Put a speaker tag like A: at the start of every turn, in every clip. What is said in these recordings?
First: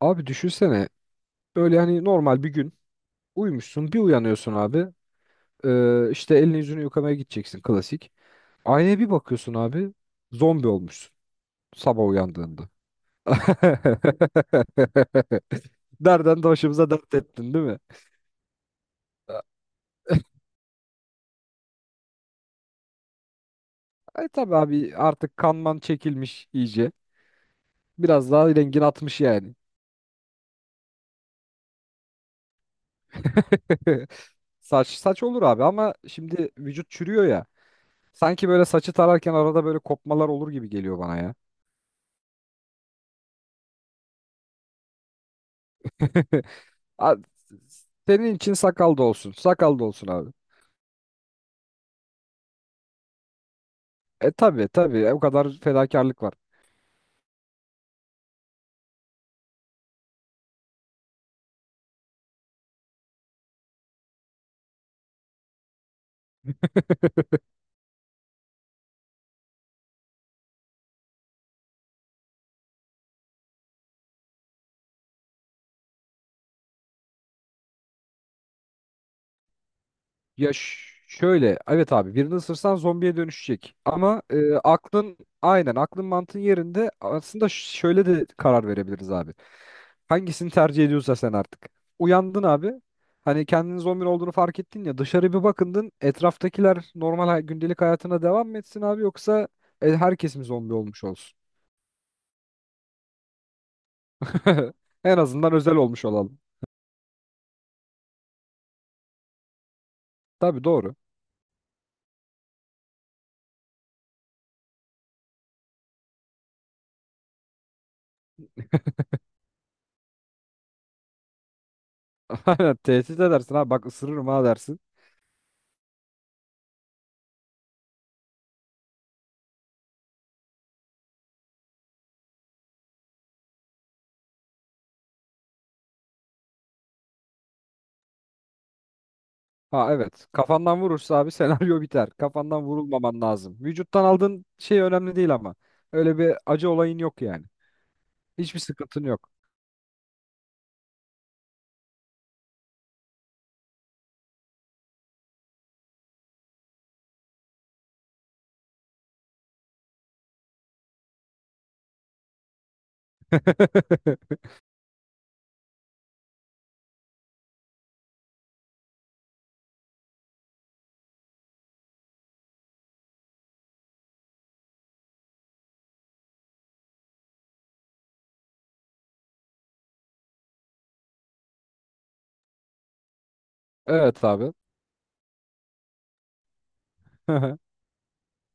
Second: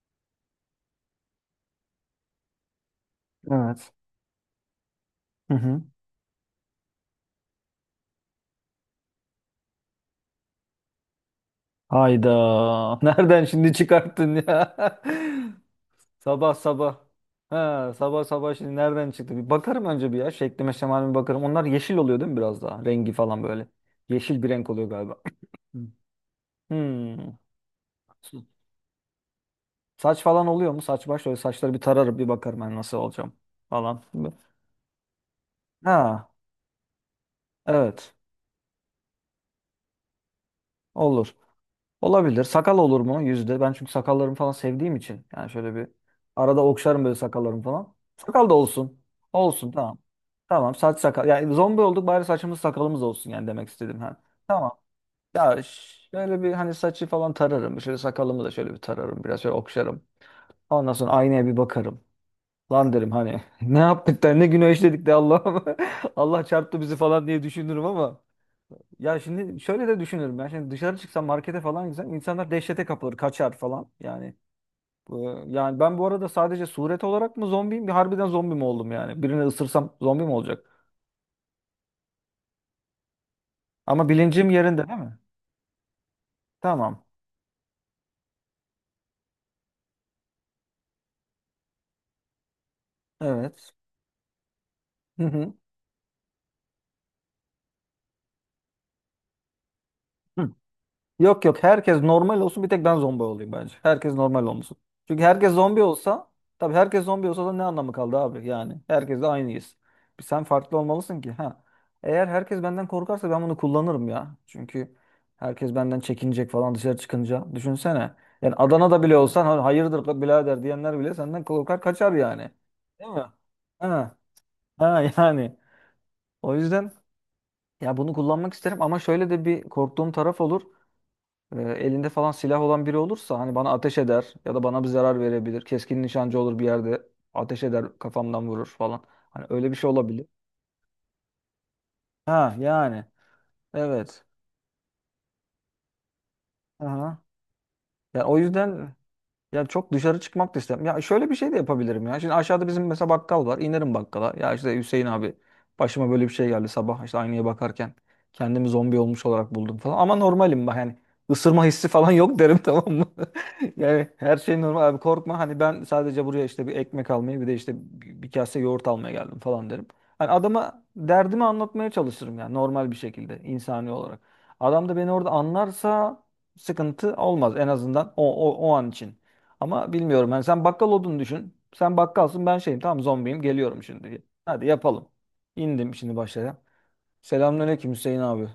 A: Abi düşünsene böyle hani normal bir gün
B: Evet.
A: uyumuşsun bir uyanıyorsun abi.
B: Hı hı.
A: İşte elini yüzünü yıkamaya gideceksin klasik. Aynaya bir bakıyorsun abi, zombi olmuşsun sabah
B: Hayda.
A: uyandığında.
B: Nereden şimdi çıkarttın ya?
A: Nereden de
B: Sabah
A: başımıza
B: sabah.
A: dert ettin değil mi?
B: Ha, sabah sabah şimdi nereden çıktı? Bir bakarım önce bir ya. Şeklime şemalime bakarım. Onlar yeşil oluyor değil mi biraz daha? Rengi falan böyle.
A: E
B: Yeşil bir
A: tabi
B: renk oluyor
A: abi
B: galiba.
A: artık kanman
B: Hı.
A: çekilmiş iyice.
B: Hmm.
A: Biraz daha rengin atmış yani.
B: Saç falan oluyor mu? Saç baş öyle saçları bir tararım bir bakarım ben nasıl olacağım falan.
A: Saç saç olur abi, ama
B: Ha,
A: şimdi vücut çürüyor ya.
B: evet,
A: Sanki böyle saçı tararken arada böyle kopmalar olur gibi geliyor bana
B: olur.
A: ya.
B: Olabilir. Sakal olur mu? Yüzde. Ben çünkü sakallarımı falan sevdiğim için. Yani şöyle bir arada okşarım böyle
A: Abi,
B: sakallarımı falan.
A: senin
B: Sakal da
A: için sakal
B: olsun.
A: da olsun.
B: Olsun,
A: Sakal da
B: tamam.
A: olsun abi.
B: Tamam, saç sakal. Yani zombi olduk bari saçımız sakalımız olsun yani demek istedim. Ha.
A: E tabii
B: Tamam.
A: tabii o kadar
B: Ya ş-
A: fedakarlık var.
B: şöyle bir hani saçı falan tararım. Şöyle sakalımı da şöyle bir tararım. Biraz şöyle okşarım. Ondan sonra aynaya bir bakarım. Lan derim hani ne yaptık da ne günah işledik de Allah'ım. Allah çarptı bizi falan diye düşünürüm ama. Ya şimdi şöyle de düşünürüm ben. Şimdi dışarı çıksam markete falan gitsem insanlar dehşete kapılır, kaçar falan. Yani yani ben bu arada sadece suret olarak mı zombiyim? Bir harbiden zombi mi oldum yani? Birini ısırsam zombi mi
A: Ya
B: olacak?
A: ş- Şöyle evet abi, birini ısırsan zombiye dönüşecek.
B: Ama
A: Ama
B: bilincim yerinde değil
A: aklın
B: mi?
A: aynen aklın mantığın yerinde
B: Tamam.
A: aslında. Şöyle de karar verebiliriz abi. Hangisini tercih ediyorsa sen artık. Uyandın abi. Hani
B: Evet.
A: kendinin zombi olduğunu fark ettin ya,
B: Hı
A: dışarı bir
B: hı.
A: bakındın, etraftakiler normal gündelik hayatına devam mı etsin abi, yoksa herkes mi
B: Hı.
A: zombi olmuş olsun?
B: Yok, yok, herkes normal olsun bir tek ben zombi olayım bence. Herkes normal olmasın.
A: En
B: Çünkü
A: azından
B: herkes
A: özel
B: zombi
A: olmuş
B: olsa,
A: olalım.
B: tabii herkes zombi olsa da ne anlamı kaldı abi yani. Herkes de aynıyız. Bir sen
A: Tabii,
B: farklı
A: doğru.
B: olmalısın ki, ha. Eğer herkes benden korkarsa ben bunu kullanırım ya. Çünkü herkes benden çekinecek falan dışarı çıkınca. Düşünsene. Yani Adana'da bile olsan, Hayırdır la birader," diyenler bile senden korkar kaçar yani.
A: Aynen,
B: Değil mi?
A: tehdit edersin, ha bak
B: Ha,
A: ısırırım ha dersin.
B: ha yani. O yüzden ya bunu kullanmak isterim ama şöyle de bir korktuğum taraf olur. Elinde falan silah olan biri olursa hani bana ateş eder ya da bana bir zarar verebilir. Keskin nişancı olur bir yerde ateş eder, kafamdan vurur falan. Hani öyle bir şey
A: Ha
B: olabilir.
A: evet, kafandan vurursa abi senaryo biter.
B: Ha
A: Kafandan
B: yani,
A: vurulmaman lazım. Vücuttan
B: evet.
A: aldığın şey önemli değil ama. Öyle bir acı olayın
B: Aha.
A: yok yani.
B: Yani o
A: Hiçbir
B: yüzden.
A: sıkıntın yok.
B: Ya, çok dışarı çıkmak da istemiyorum. Ya şöyle bir şey de yapabilirim ya. Şimdi aşağıda bizim mesela bakkal var. İnerim bakkala. Ya işte Hüseyin abi başıma böyle bir şey geldi sabah işte aynaya bakarken. Kendimi zombi olmuş olarak buldum falan. Ama normalim bak yani, ısırma hissi falan yok derim, tamam mı? Yani her şey normal abi, korkma. Hani ben sadece buraya işte bir ekmek almaya, bir de işte bir kase yoğurt almaya geldim falan derim. Hani adama derdimi anlatmaya çalışırım yani, normal bir şekilde, insani olarak. Adam da beni orada anlarsa sıkıntı olmaz, en azından o an için. Ama bilmiyorum yani, sen bakkal olduğunu düşün. Sen bakkalsın, ben şeyim, tamam zombiyim, geliyorum şimdi.
A: Evet abi.
B: Hadi yapalım. İndim şimdi, başlayalım. Selamünaleyküm Hüseyin abi.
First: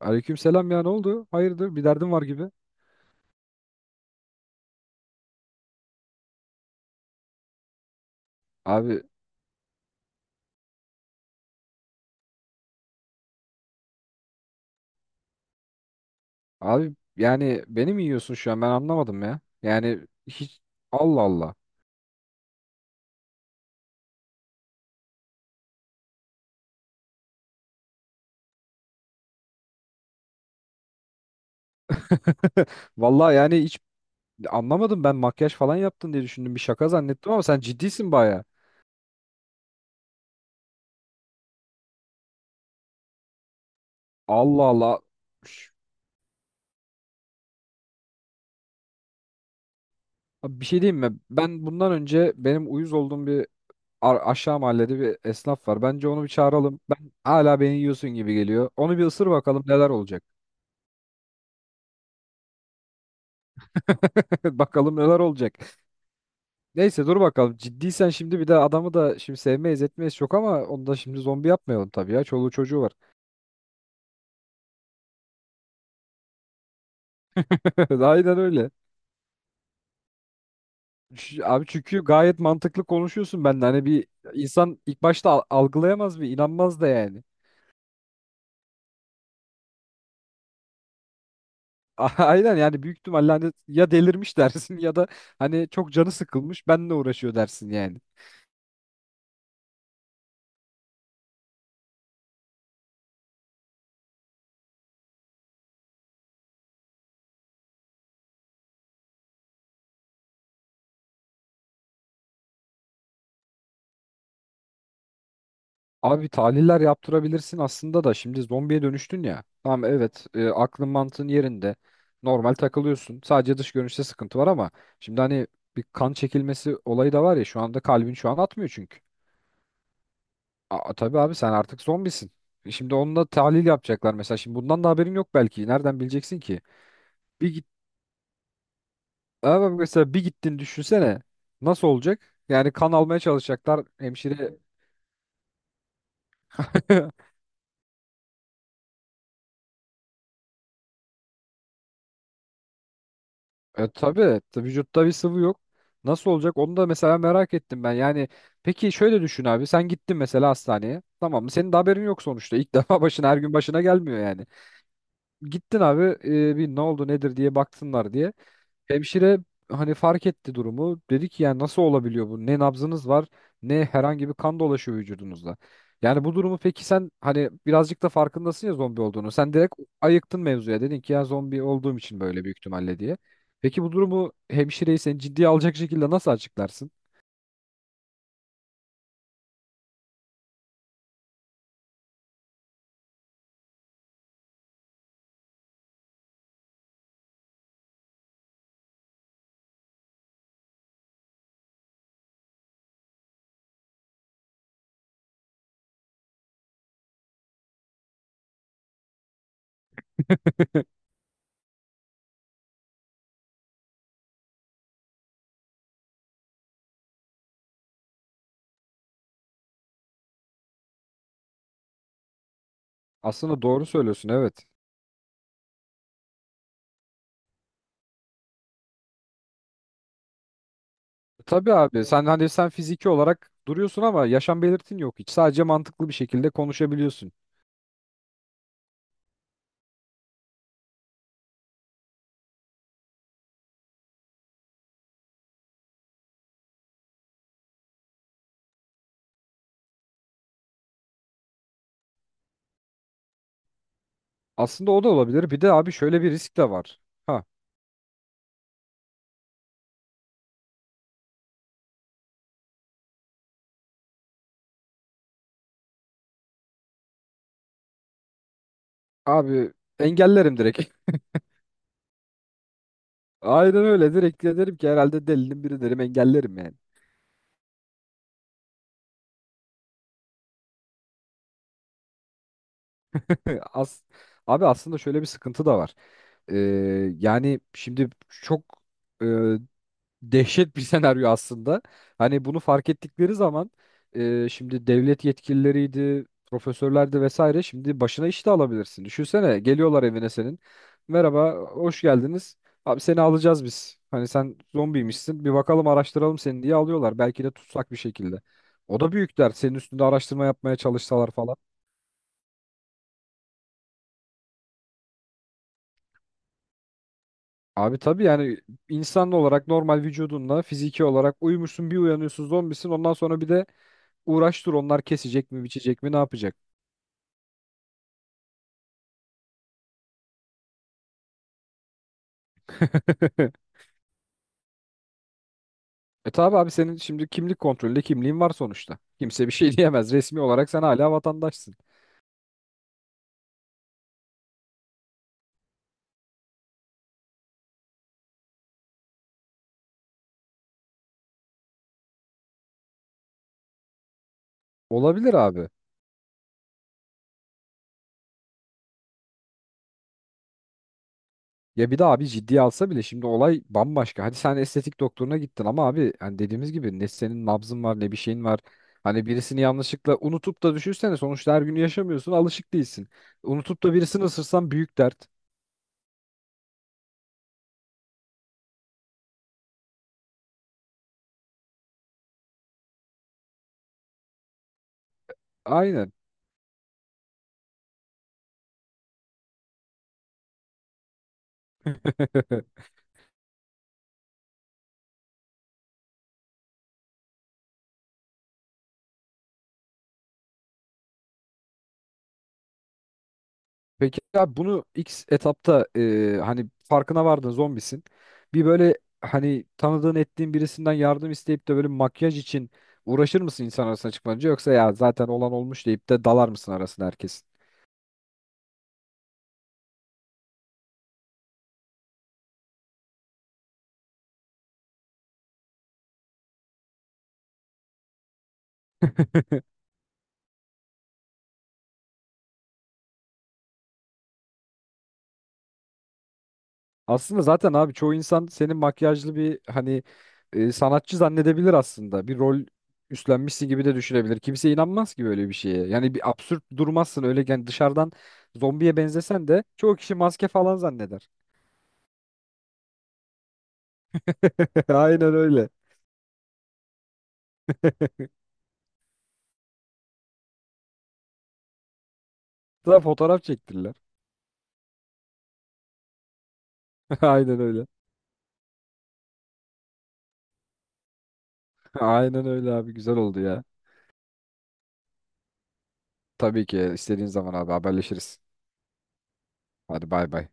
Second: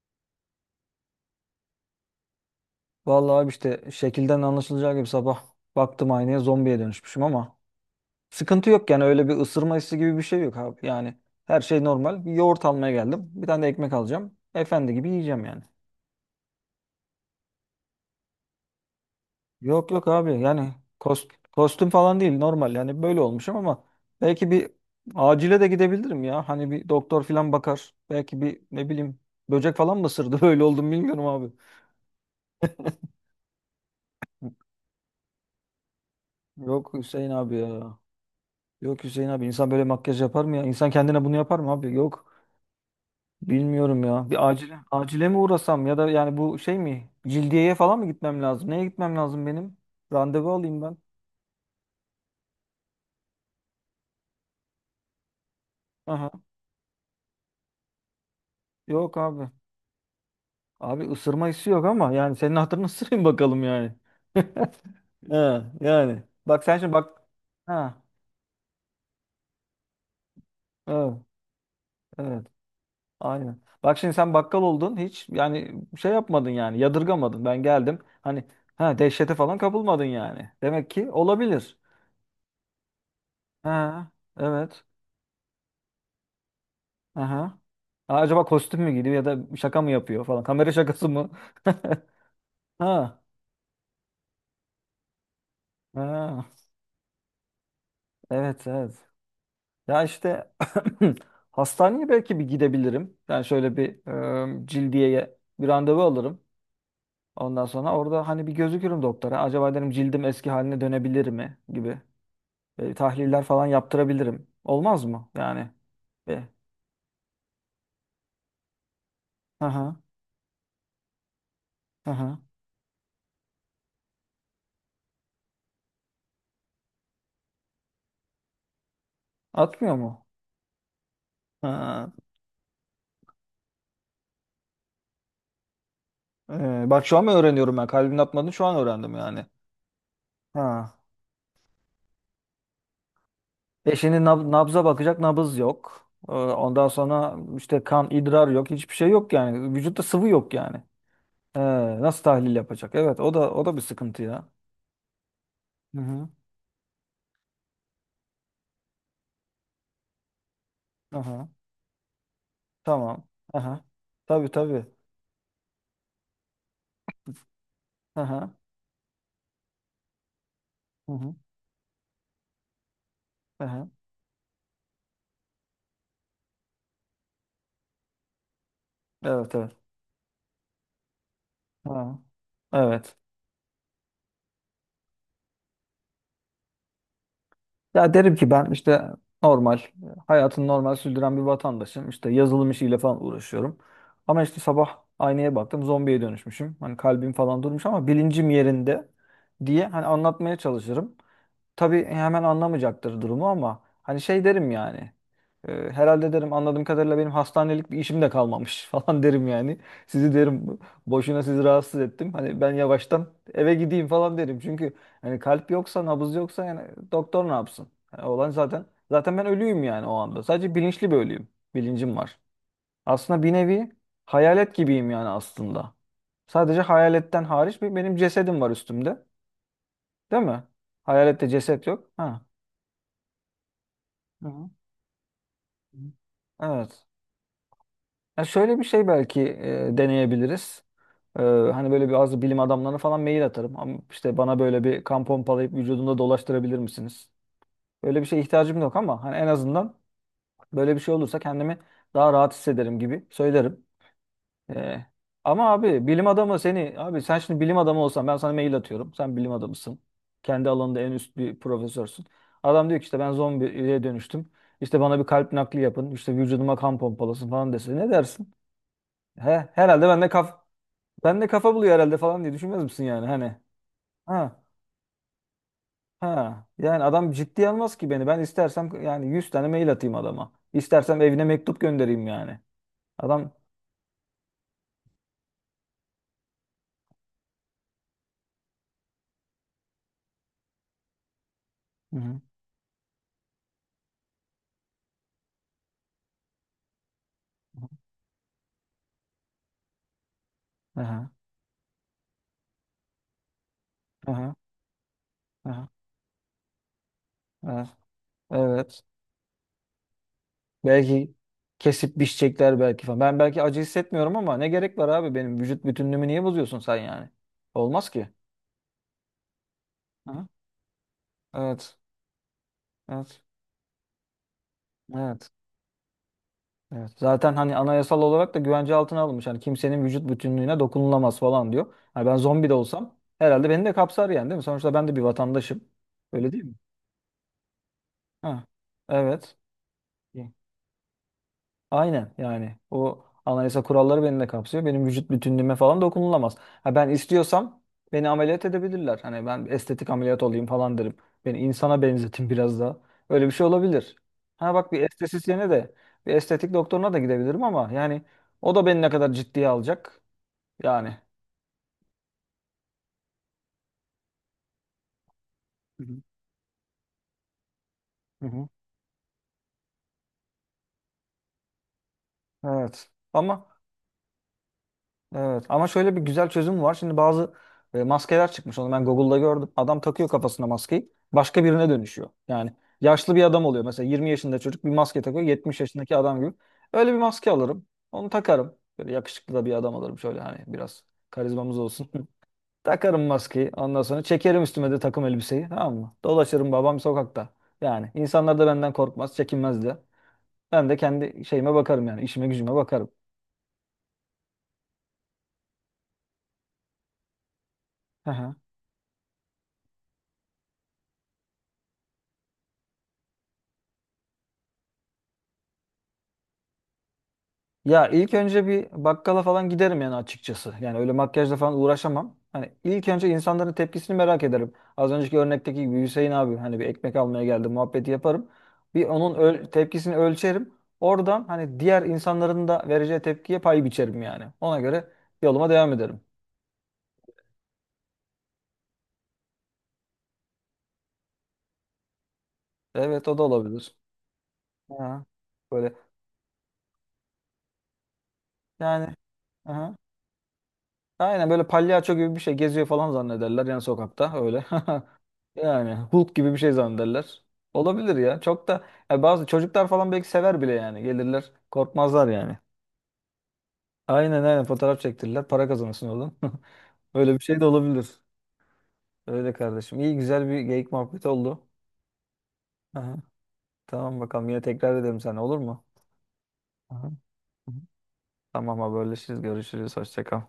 A: Aleyküm selam, ya ne oldu? Hayırdır, bir derdin var gibi.
B: Vallahi abi işte şekilden anlaşılacağı gibi sabah baktım aynaya zombiye dönüşmüşüm ama sıkıntı yok
A: Abi
B: yani, öyle bir ısırma hissi gibi bir şey yok abi. Yani her şey normal. Bir yoğurt almaya geldim. Bir tane de ekmek alacağım. Efendi gibi yiyeceğim yani.
A: abi yani beni mi yiyorsun şu an, ben anlamadım ya.
B: Yok,
A: Yani
B: yok abi
A: hiç
B: yani,
A: Allah Allah.
B: kostüm falan değil, normal yani böyle olmuşum ama belki bir acile de gidebilirim ya. Hani bir doktor falan bakar. Belki bir, ne bileyim, böcek falan mı ısırdı böyle oldum, bilmiyorum abi.
A: Vallahi yani hiç anlamadım, ben makyaj falan yaptın diye düşündüm, bir şaka
B: Yok Hüseyin
A: zannettim ama
B: abi
A: sen
B: ya.
A: ciddisin baya.
B: Yok Hüseyin abi, insan böyle makyaj yapar mı ya? İnsan kendine bunu yapar mı abi? Yok, bilmiyorum ya. Bir
A: Allah
B: acile
A: Allah.
B: acile mi
A: Üş.
B: uğrasam, ya da yani bu şey mi? Cildiyeye falan mı gitmem lazım? Neye gitmem lazım benim? Randevu
A: Abi bir
B: alayım
A: şey diyeyim
B: ben.
A: mi? Ben bundan önce benim uyuz olduğum bir aşağı mahallede bir esnaf var. Bence onu bir
B: Aha.
A: çağıralım. Ben hala beni yiyorsun gibi geliyor. Onu bir
B: Yok
A: ısır
B: abi.
A: bakalım neler olacak.
B: Abi, ısırma hissi yok ama yani senin hatırını ısırayım bakalım yani.
A: Bakalım neler
B: Ha,
A: olacak.
B: yani. Bak sen şimdi,
A: Neyse dur
B: bak.
A: bakalım.
B: Ha,
A: Ciddiysen şimdi, bir de adamı da şimdi sevmeyiz etmeyiz çok ama onu da şimdi
B: evet,
A: zombi yapmayalım tabii ya.
B: evet.
A: Çoluğu çocuğu var.
B: Aynen. Bak şimdi, sen bakkal oldun, hiç yani şey yapmadın yani, yadırgamadın. Ben geldim.
A: Aynen
B: Hani
A: öyle.
B: ha, dehşete falan kapılmadın yani. Demek ki
A: Ş- Abi,
B: olabilir.
A: çünkü gayet mantıklı konuşuyorsun benden. Hani bir
B: Ha,
A: insan
B: evet.
A: ilk başta algılayamaz, bir inanmaz da yani.
B: Aha. Ha, acaba kostüm mü giydi ya da şaka mı yapıyor falan. Kamera şakası mı?
A: A- Aynen, yani büyük
B: Ha,
A: ihtimalle hani ya delirmiş dersin ya da hani çok canı
B: ha.
A: sıkılmış benle uğraşıyor dersin yani.
B: Evet, evet. Ya işte hastaneye belki bir gidebilirim. Yani şöyle bir, cildiyeye bir randevu alırım. Ondan sonra orada hani bir gözükürüm doktora. Acaba derim cildim eski haline dönebilir mi gibi. Tahliller falan yaptırabilirim. Olmaz mı? Yani.
A: Abi
B: E,
A: tahliller yaptırabilirsin aslında da şimdi zombiye dönüştün ya. Tamam
B: aha,
A: evet, aklın mantığın yerinde.
B: aha.
A: Normal takılıyorsun. Sadece dış görünüşte sıkıntı var ama şimdi hani bir kan çekilmesi olayı da var ya, şu anda kalbin şu an atmıyor çünkü.
B: Atmıyor mu?
A: Aa, tabii abi, sen artık
B: Ha.
A: zombisin. E şimdi onunla tahlil yapacaklar mesela. Şimdi bundan da haberin yok belki. Nereden bileceksin ki?
B: Bak şu an mı
A: Bir git
B: öğreniyorum ben? Kalbin atmadığını şu an öğrendim yani.
A: Ama mesela bir gittin
B: Ha.
A: düşünsene. Nasıl olacak? Yani kan almaya çalışacaklar
B: Şimdi
A: hemşire.
B: nabza bakacak, nabız yok. Ondan sonra işte kan, idrar yok. Hiçbir şey yok yani. Vücutta sıvı yok yani. Ee, Nasıl tahlil yapacak? Evet, o da bir
A: E
B: sıkıntı
A: tabii,
B: ya.
A: tabii vücutta bir sıvı yok.
B: Hı hı.
A: Nasıl olacak? Onu da mesela merak ettim ben. Yani peki şöyle düşün abi. Sen gittin mesela hastaneye. Tamam
B: Aha.
A: mı? Senin de haberin yok sonuçta. İlk defa,
B: Tamam.
A: başına her gün başına
B: Aha.
A: gelmiyor yani.
B: Tabii, tabii.
A: Gittin abi bir ne oldu nedir diye baksınlar diye.
B: Aha.
A: Hemşire hani fark etti durumu.
B: Hı
A: Dedi
B: hı.
A: ki yani nasıl olabiliyor bu? Ne nabzınız var ne
B: Aha.
A: herhangi bir kan dolaşıyor vücudunuzda. Yani bu durumu peki sen hani birazcık da farkındasın ya zombi olduğunu. Sen
B: Evet, evet.
A: direkt ayıktın mevzuya. Dedin ki ya zombi olduğum
B: Ha.
A: için böyle büyük ihtimalle diye.
B: Evet.
A: Peki bu durumu, hemşireyi sen ciddiye alacak şekilde nasıl açıklarsın?
B: Ya derim ki, ben işte normal hayatını normal sürdüren bir vatandaşım. İşte yazılım işiyle falan uğraşıyorum. Ama işte sabah aynaya baktım zombiye dönüşmüşüm. Hani kalbim falan durmuş ama bilincim yerinde diye hani anlatmaya çalışırım. Tabii hemen anlamayacaktır durumu ama hani şey derim yani. Herhalde derim, anladığım kadarıyla benim hastanelik bir işim de kalmamış falan derim yani. Sizi derim, boşuna sizi rahatsız ettim. Hani ben yavaştan eve gideyim falan derim. Çünkü hani kalp yoksa, nabız yoksa yani doktor ne yapsın? Yani olan zaten, ben ölüyüm yani o anda. Sadece bilinçli bir ölüyüm. Bilincim var. Aslında bir
A: Aslında doğru
B: nevi
A: söylüyorsun, evet.
B: hayalet gibiyim yani, aslında. Sadece hayaletten hariç bir benim cesedim var üstümde. Değil mi? Hayalette
A: Tabii
B: ceset
A: abi,
B: yok.
A: sen
B: Ha.
A: hani sen fiziki olarak duruyorsun ama
B: Hı
A: yaşam
B: hı.
A: belirtin yok hiç. Sadece mantıklı bir şekilde
B: Evet.
A: konuşabiliyorsun.
B: Ya şöyle bir şey belki deneyebiliriz. Hani böyle bazı bilim adamlarına falan mail atarım. Ama işte bana böyle bir kan pompalayıp vücudumda dolaştırabilir misiniz? Böyle bir şeye ihtiyacım yok ama hani en azından böyle bir şey olursa kendimi daha rahat hissederim gibi söylerim.
A: Aslında o da
B: E,
A: olabilir. Bir de
B: Ama
A: abi
B: abi
A: şöyle bir
B: bilim
A: risk
B: adamı
A: de
B: seni
A: var.
B: abi sen
A: Ha.
B: şimdi bilim adamı olsan, ben sana mail atıyorum. Sen bilim adamısın. Kendi alanında en üst bir profesörsün. Adam diyor ki, işte ben zombiye dönüştüm. İşte bana bir kalp nakli yapın. İşte vücuduma kan pompalasın falan dese ne dersin?
A: Abi
B: He, herhalde ben de
A: engellerim
B: kaf
A: direkt.
B: Sen de kafa buluyor herhalde falan diye düşünmez misin yani, hani?
A: Aynen öyle, direkt de
B: Ha,
A: derim ki herhalde delinin biri derim, engellerim
B: ha
A: yani.
B: yani, adam ciddiye almaz ki beni. Ben istersem yani 100 tane mail atayım adama. İstersem evine mektup göndereyim yani. Adam
A: As abi aslında şöyle bir sıkıntı da var. Ee, Yani şimdi çok e, dehşet bir senaryo aslında.
B: Hı
A: Hani
B: hı.
A: bunu fark ettikleri zaman şimdi devlet yetkilileriydi, profesörlerdi vesaire, şimdi başına iş de alabilirsin. Düşünsene, geliyorlar evine senin.
B: Aha,
A: Merhaba, hoş geldiniz. Abi seni alacağız biz. Hani sen
B: aha,
A: zombiymişsin. Bir bakalım,
B: aha,
A: araştıralım seni diye alıyorlar. Belki de tutsak bir
B: aha.
A: şekilde.
B: Evet.
A: O
B: Evet.
A: da büyük dert. Senin üstünde araştırma yapmaya çalışsalar
B: Belki
A: falan.
B: kesip biçecekler belki falan. Ben belki acı hissetmiyorum ama ne gerek var abi, benim vücut bütünlüğümü niye bozuyorsun sen yani?
A: Abi
B: Olmaz
A: tabii
B: ki.
A: yani, insan olarak normal
B: Hı?
A: vücudunla fiziki olarak uyumuşsun, bir
B: Evet.
A: uyanıyorsun zombisin. Ondan sonra
B: Evet.
A: bir de uğraş dur, onlar kesecek
B: Evet.
A: mi biçecek mi ne yapacak?
B: Evet. Zaten hani anayasal olarak da güvence altına alınmış. Hani kimsenin vücut bütünlüğüne dokunulamaz falan diyor. Hani ben zombi de olsam herhalde beni de kapsar yani, değil mi? Sonuçta ben de bir vatandaşım.
A: E
B: Öyle
A: tabi
B: değil
A: abi
B: mi?
A: senin şimdi kimlik kontrolünde kimliğin var
B: Ha.
A: sonuçta. Kimse bir
B: Evet.
A: şey diyemez. Resmi olarak sen hala vatandaşsın.
B: Aynen yani, o anayasa kuralları beni de kapsıyor. Benim vücut bütünlüğüme falan dokunulamaz. Ha, ben istiyorsam beni ameliyat edebilirler. Hani ben estetik ameliyat olayım falan derim. Beni insana benzetin biraz daha. Öyle bir şey olabilir. Ha bak, bir
A: Olabilir abi.
B: estetisyene de bir estetik doktoruna da gidebilirim ama yani o da beni ne kadar ciddiye alacak. Yani.
A: Ya bir de abi ciddiye alsa bile şimdi olay bambaşka. Hadi sen estetik doktoruna gittin ama
B: Hı
A: abi
B: hı.
A: hani dediğimiz gibi ne senin nabzın var ne bir şeyin
B: Hı
A: var.
B: hı.
A: Hani birisini yanlışlıkla unutup da düşünsene, sonuçta her gün yaşamıyorsun, alışık değilsin.
B: Evet.
A: Unutup da birisini ısırsan büyük dert.
B: Evet, ama şöyle bir güzel çözüm var. Şimdi bazı maskeler çıkmış. Onu ben Google'da gördüm. Adam takıyor kafasına maskeyi. Başka birine dönüşüyor. Yani yaşlı bir adam oluyor. Mesela 20 yaşında çocuk bir maske takıyor, 70
A: Aynen.
B: yaşındaki adam gibi. Öyle bir maske alırım. Onu takarım. Böyle yakışıklı da bir adam alırım. Şöyle hani biraz karizmamız olsun. Takarım maskeyi. Ondan sonra çekerim üstüme de takım elbiseyi. Tamam mı? Dolaşırım babam sokakta. Yani insanlar da benden korkmaz, çekinmez de. Ben de kendi şeyime bakarım yani. İşime gücüme bakarım.
A: Peki abi bunu ilk etapta hani farkına vardın zombisin. Bir böyle hani tanıdığın ettiğin birisinden yardım isteyip de böyle makyaj için uğraşır mısın insan arasına çıkmanınca, yoksa ya zaten olan olmuş deyip de dalar mısın arasına herkesin?
B: Ya ilk önce bir bakkala falan giderim yani, açıkçası. Yani öyle makyajla falan uğraşamam. Hani ilk önce insanların tepkisini merak ederim. Az önceki örnekteki gibi Hüseyin abi hani bir ekmek almaya geldi muhabbeti yaparım. Bir onun tepkisini ölçerim. Oradan hani diğer insanların da vereceği tepkiye pay biçerim yani. Ona göre yoluma devam ederim.
A: Aslında zaten abi çoğu insan senin makyajlı bir hani sanatçı zannedebilir aslında. Bir rol
B: Evet, o da
A: üstlenmişsin gibi de
B: olabilir.
A: düşünebilir. Kimse inanmaz ki
B: Ha,
A: böyle bir şeye.
B: böyle
A: Yani bir absürt durmazsın öyle yani, dışarıdan zombiye
B: yani.
A: benzesen de çoğu
B: Aha.
A: kişi maske falan zanneder.
B: Aynen böyle palyaço gibi bir şey geziyor falan zannederler yani, sokakta öyle.
A: Aynen öyle.
B: Yani Hulk gibi bir şey zannederler. Olabilir ya. Çok da, ya bazı çocuklar falan belki sever bile yani. Gelirler, korkmazlar yani.
A: Daha fotoğraf çektirdiler.
B: Aynen, aynen fotoğraf çektirirler. Para kazanırsın oğlum. Öyle bir
A: Aynen
B: şey de
A: öyle.
B: olabilir. Öyle kardeşim. İyi güzel bir geyik muhabbeti oldu.
A: Aynen öyle abi, güzel
B: Aha.
A: oldu ya.
B: Tamam, bakalım yine tekrar edelim sen, olur mu?
A: Tabii ki,
B: Aha.
A: istediğin zaman abi
B: Hı hı.
A: haberleşiriz.
B: Tamam, haberleşiriz. Görüşürüz.
A: Hadi bay
B: Hoşça kal.
A: bay.